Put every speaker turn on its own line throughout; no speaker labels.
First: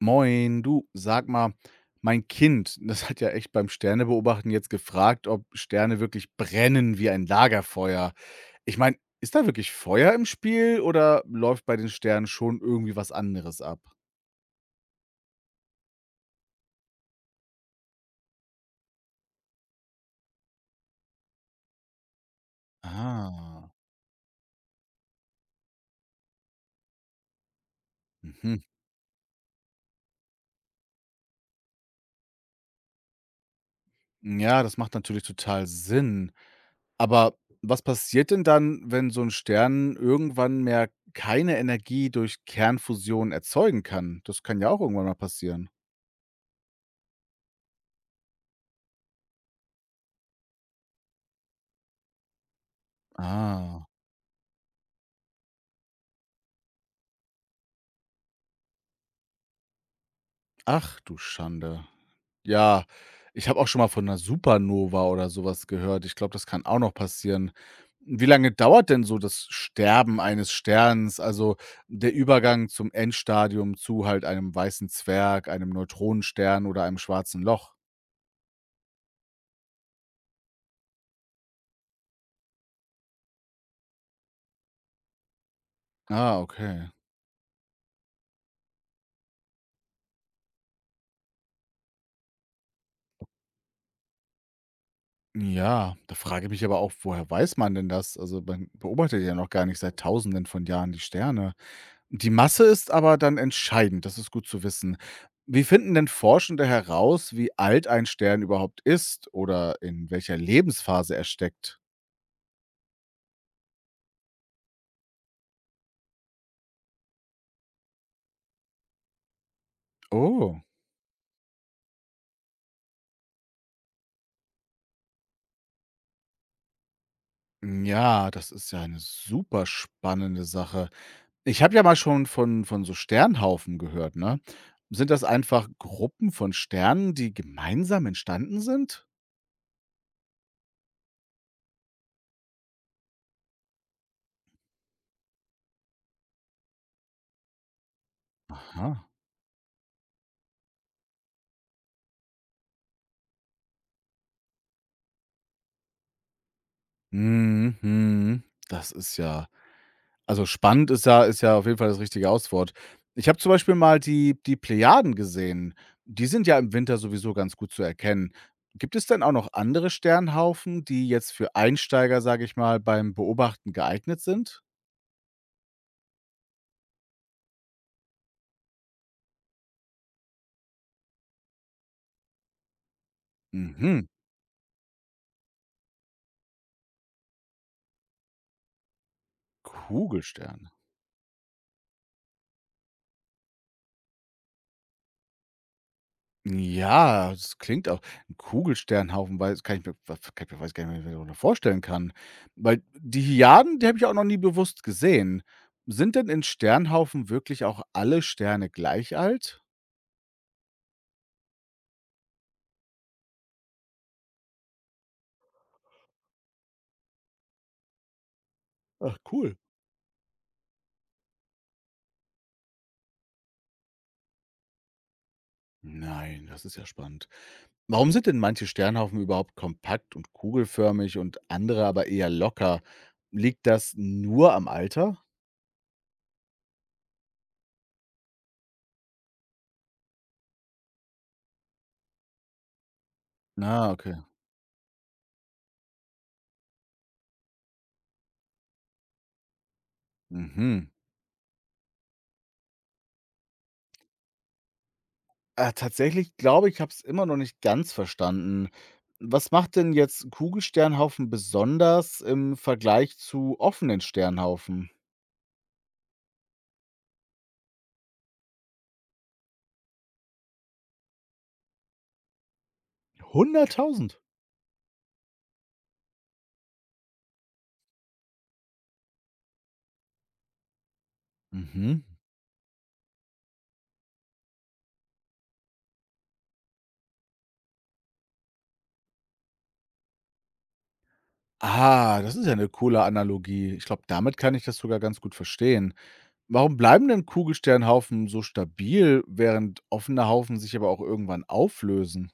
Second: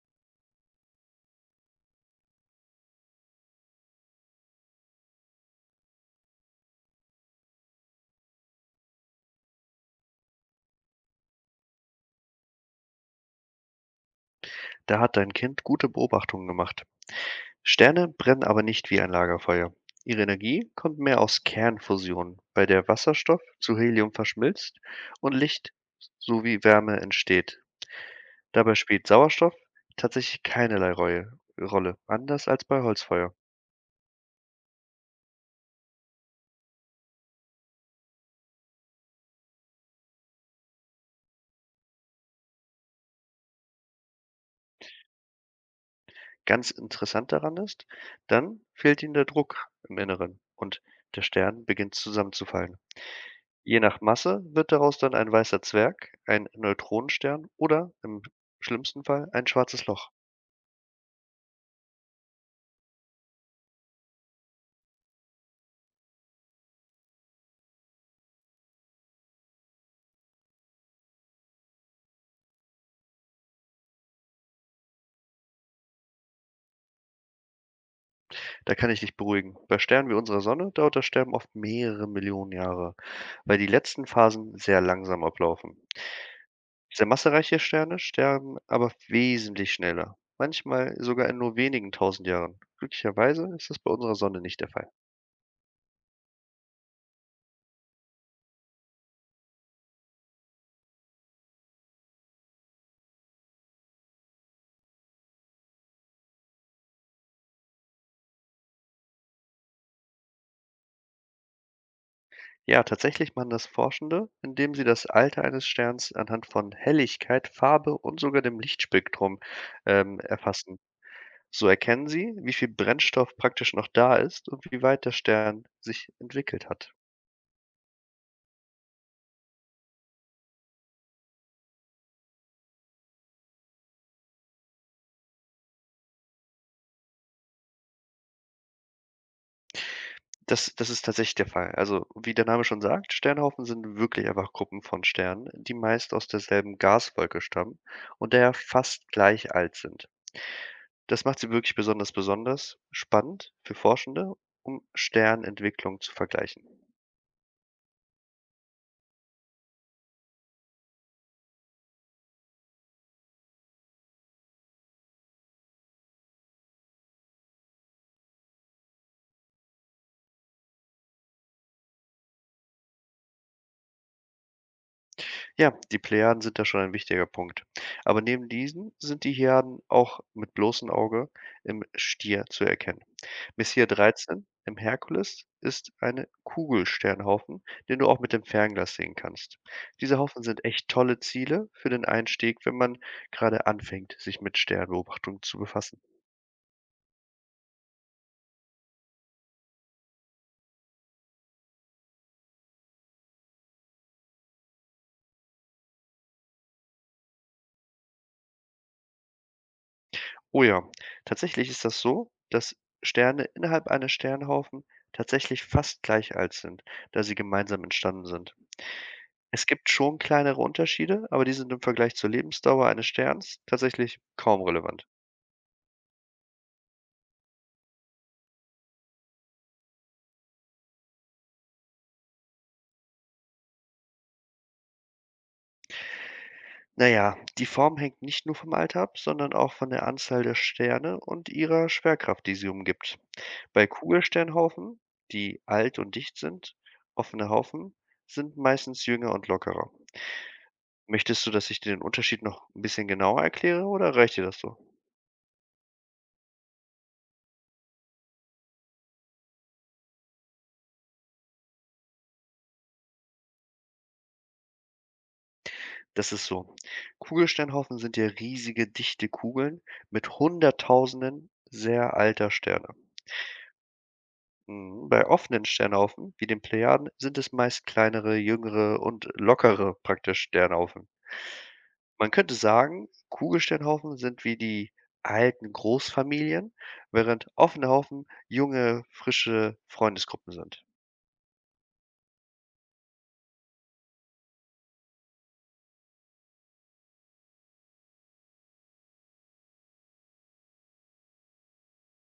Moin, du, sag mal, mein Kind, das hat ja echt beim Sternebeobachten jetzt gefragt, ob Sterne wirklich brennen wie ein Lagerfeuer. Ich meine, ist da wirklich Feuer im Spiel oder läuft bei den Sternen schon irgendwie was anderes ab?
Da hat dein Kind gute Beobachtungen gemacht. Sterne brennen aber nicht wie ein Lagerfeuer. Ihre Energie kommt mehr aus Kernfusion, bei der Wasserstoff
Ah,
zu Helium verschmilzt und Licht sowie Wärme entsteht.
mhm.
Dabei spielt Sauerstoff tatsächlich Rolle, anders als bei Holzfeuer.
Ja, das macht natürlich total Sinn. Aber was passiert denn dann, wenn so ein Stern irgendwann mehr keine Energie durch Kernfusion erzeugen kann? Das kann ja auch irgendwann mal passieren.
Ganz interessant daran ist, dann fehlt ihnen der Druck im Inneren und der Stern beginnt zusammenzufallen. Je
Ah,
nach Masse wird daraus dann ein weißer Zwerg, ein Neutronenstern oder im schlimmsten Fall ein schwarzes Loch.
ach du Schande. Ja, ich habe auch schon mal von einer Supernova oder sowas gehört. Ich glaube, das kann auch noch passieren. Wie lange dauert denn so das Sterben eines Sterns, also der Übergang zum Endstadium zu halt einem Weißen Zwerg, einem Neutronenstern oder einem Schwarzen Loch?
Da kann ich dich beruhigen. Bei Sternen wie unserer Sonne dauert das Sterben oft mehrere Millionen Jahre, weil die letzten Phasen sehr langsam ablaufen.
Ah, okay.
Sehr massereiche Sterne sterben aber wesentlich schneller, manchmal sogar in nur wenigen tausend Jahren. Glücklicherweise ist das bei unserer Sonne nicht der Fall.
Ja, da frage ich mich aber auch, woher weiß man denn das? Also, man beobachtet ja noch gar nicht seit Tausenden von Jahren die Sterne. Die Masse ist aber dann entscheidend, das ist gut zu wissen. Wie finden denn Forschende heraus, wie alt ein Stern überhaupt ist oder in welcher Lebensphase er steckt?
Ja, tatsächlich machen das Forschende, indem sie das Alter eines Sterns anhand von Helligkeit, Farbe und sogar dem Lichtspektrum
Oh.
erfassen. So erkennen sie, wie viel Brennstoff praktisch noch da ist und wie weit der Stern sich entwickelt hat.
Ja, das ist ja eine super spannende Sache. Ich habe ja mal schon von so Sternhaufen gehört, ne? Sind das einfach Gruppen von Sternen, die gemeinsam entstanden sind?
Das ist tatsächlich der Fall. Also, wie der Name schon sagt, Sternhaufen sind wirklich einfach Gruppen von Sternen, die meist aus derselben Gaswolke stammen und daher fast
Aha.
gleich alt sind. Das macht sie wirklich besonders besonders spannend für Forschende, um Sternentwicklung zu vergleichen.
Mhm. Das ist ja Also, Spannend ist ja auf jeden Fall das richtige Auswort. Ich habe zum Beispiel mal die Plejaden gesehen. Die sind ja im Winter sowieso ganz gut zu erkennen. Gibt es denn auch noch andere Sternhaufen, die jetzt für Einsteiger, sage ich mal, beim Beobachten geeignet sind?
Ja, die Plejaden sind da schon ein wichtiger Punkt. Aber neben diesen sind die Hyaden auch mit bloßem Auge im Stier zu erkennen. Messier
Mhm,
dreizehn im Herkules ist ein Kugelsternhaufen, den du auch mit dem Fernglas sehen kannst. Diese Haufen sind
Kugelstern.
echt tolle Ziele für den Einstieg, wenn man gerade anfängt, sich mit Sternbeobachtung zu befassen.
Ja, das klingt auch 'n Kugelsternhaufen, weiß kann ich mir wa kann ich mir weiß gar nicht, mehr, wie ich mir das vorstellen kann. Weil die Hyaden, die habe ich auch noch nie bewusst gesehen. Sind denn in Sternhaufen wirklich auch alle Sterne gleich alt?
Oh ja, tatsächlich ist das so, dass Sterne innerhalb eines Sternhaufen tatsächlich fast gleich alt sind, da sie gemeinsam entstanden sind.
Ach cool.
Es gibt schon kleinere Unterschiede, aber die sind im Vergleich zur Lebensdauer eines Sterns tatsächlich kaum relevant.
Nein, das ist ja spannend. Warum sind denn manche Sternhaufen überhaupt kompakt und kugelförmig und andere aber eher locker? Liegt das nur am Alter?
Naja, die Form hängt nicht nur vom Alter ab, sondern auch von der Anzahl der Sterne und ihrer Schwerkraft, die sie umgibt. Bei
Na, okay.
Kugelsternhaufen, die alt und dicht sind, offene Haufen sind meistens jünger und lockerer.
Mhm.
Möchtest du, dass ich dir den Unterschied noch ein bisschen genauer erkläre oder reicht dir das so?
Tatsächlich glaube ich, habe es immer noch nicht ganz verstanden. Was macht denn jetzt Kugelsternhaufen besonders im Vergleich zu offenen Sternhaufen?
Das ist so: Kugelsternhaufen sind ja riesige, dichte Kugeln mit Hunderttausenden sehr alter Sterne.
100.000.
Mhm. Bei offenen Sternhaufen, wie den Plejaden, sind es meist kleinere, jüngere und lockere praktisch Sternhaufen.
Mhm.
Man könnte sagen, Kugelsternhaufen sind wie die alten Großfamilien, während offene Haufen junge, frische Freundesgruppen sind.
Ah, das ist ja eine coole Analogie. Ich glaube, damit kann ich das sogar ganz gut verstehen. Warum bleiben denn Kugelsternhaufen so stabil, während offene Haufen sich aber auch irgendwann auflösen?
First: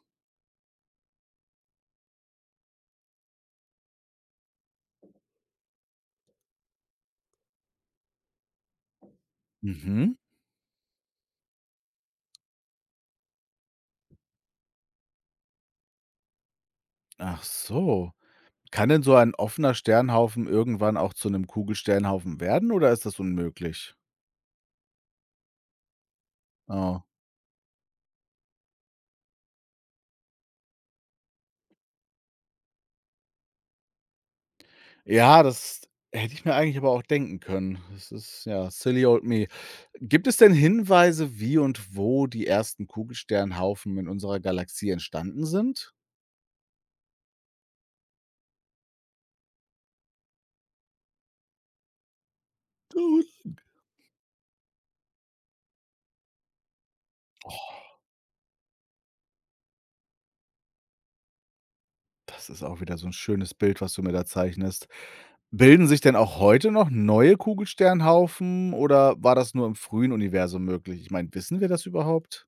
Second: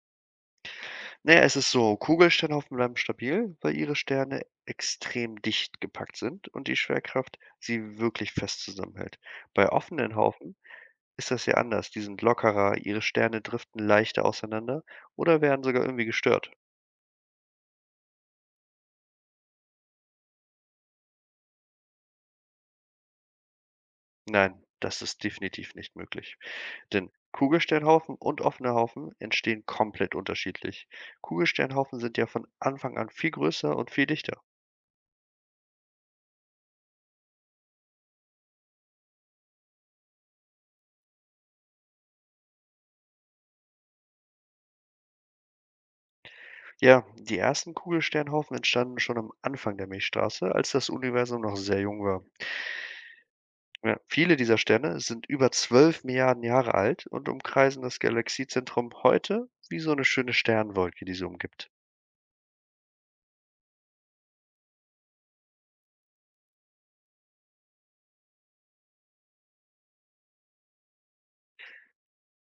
Naja, es ist so, Kugelsternhaufen bleiben stabil, weil ihre Sterne extrem dicht gepackt sind und die Schwerkraft sie wirklich fest zusammenhält. Bei offenen
Mhm.
Haufen ist das ja anders. Die sind lockerer, ihre Sterne driften leichter auseinander oder werden sogar irgendwie gestört.
Ach so. Kann denn so ein offener Sternhaufen irgendwann auch zu einem Kugelsternhaufen werden oder ist das unmöglich?
Nein, das ist definitiv nicht möglich.
Oh.
Denn Kugelsternhaufen und offene Haufen entstehen komplett unterschiedlich. Kugelsternhaufen sind ja von Anfang an viel größer und viel dichter.
Ja, das hätte ich mir eigentlich aber auch denken können. Das ist, ja, silly old me. Gibt es denn Hinweise, wie und wo die ersten Kugelsternhaufen in unserer Galaxie entstanden sind?
Ja, die ersten Kugelsternhaufen entstanden schon am Anfang der Milchstraße, als das Universum noch sehr jung war.
Gut.
Ja, viele dieser Sterne sind über 12 Milliarden Jahre alt und umkreisen das Galaxiezentrum heute wie so eine schöne Sternwolke, die sie umgibt.
Das ist auch wieder so 'n schönes Bild, was du mir da zeichnest. Bilden sich denn auch heute noch neue Kugelsternhaufen oder war das nur im frühen Universum möglich? Ich meine, wissen wir das überhaupt?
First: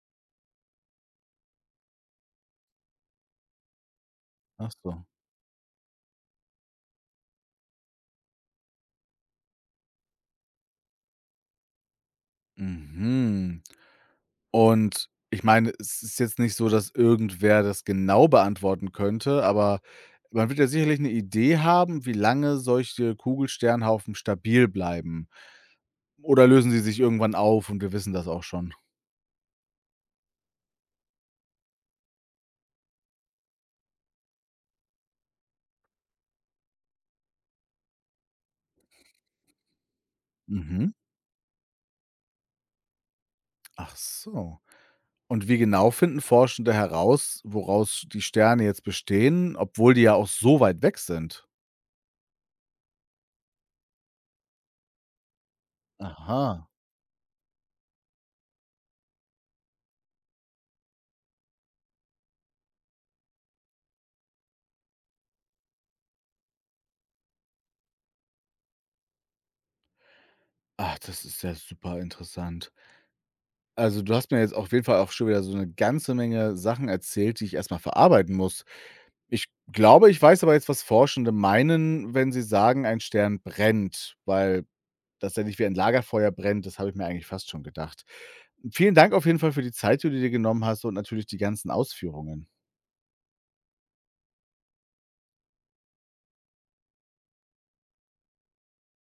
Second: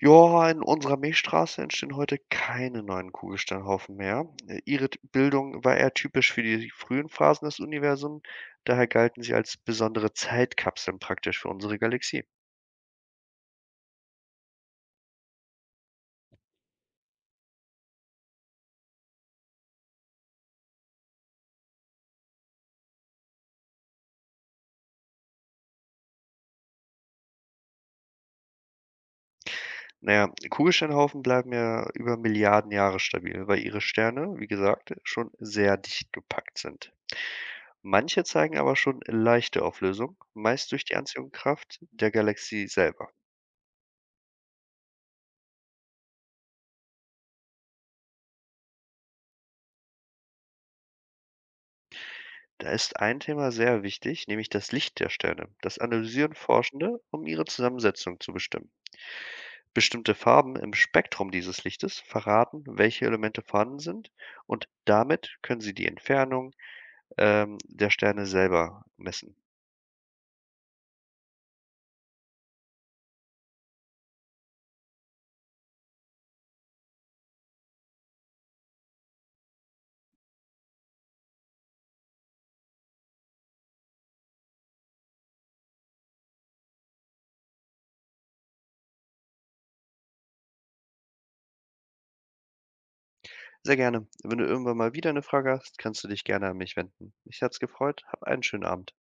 Ja, in unserer Milchstraße entstehen heute keine neuen Kugelsternhaufen mehr.
Ach
Ihre
so.
Bildung war eher typisch für die frühen Phasen des Universums, daher galten sie als besondere Zeitkapseln praktisch für unsere Galaxie.
Mhm. Und ich meine, es ist jetzt nicht so, dass irgendwer das genau beantworten könnte, aber man wird ja sicherlich 'ne Idee haben, wie lange solche Kugelsternhaufen stabil bleiben. Oder lösen sie sich irgendwann auf und wir wissen das auch schon?
Naja, Kugelsternhaufen bleiben ja über Milliarden Jahre stabil, weil ihre Sterne, wie gesagt, schon sehr dicht gepackt sind. Manche zeigen aber schon leichte Auflösung, meist durch
Mhm.
die Anziehungskraft der Galaxie selber.
Ach so. Und wie genau finden Forschende heraus, woraus die Sterne jetzt bestehen, obwohl die ja auch so weit weg sind?
Da ist ein Thema sehr wichtig, nämlich das Licht der Sterne. Das analysieren
Aha.
Forschende, um ihre Zusammensetzung zu bestimmen. Bestimmte Farben im Spektrum dieses Lichtes verraten, welche Elemente vorhanden sind und damit können sie die Entfernung der Sterne selber messen.
Ach, das ist ja super interessant. Also, du hast mir jetzt auf jeden Fall auch schon wieder so eine ganze Menge Sachen erzählt, die ich erst mal verarbeiten muss. Ich glaube, ich weiß aber jetzt, was Forschende meinen, wenn sie sagen, ein Stern brennt, weil das er nicht wie ein Lagerfeuer brennt, das habe ich mir eigentlich fast schon gedacht. Vielen Dank auf jeden Fall für die Zeit, die du dir genommen hast und natürlich die ganzen Ausführungen.
Sehr gerne. Wenn du irgendwann mal wieder eine Frage hast, kannst du dich gerne an mich wenden. Mich hat's gefreut. Hab einen schönen Abend.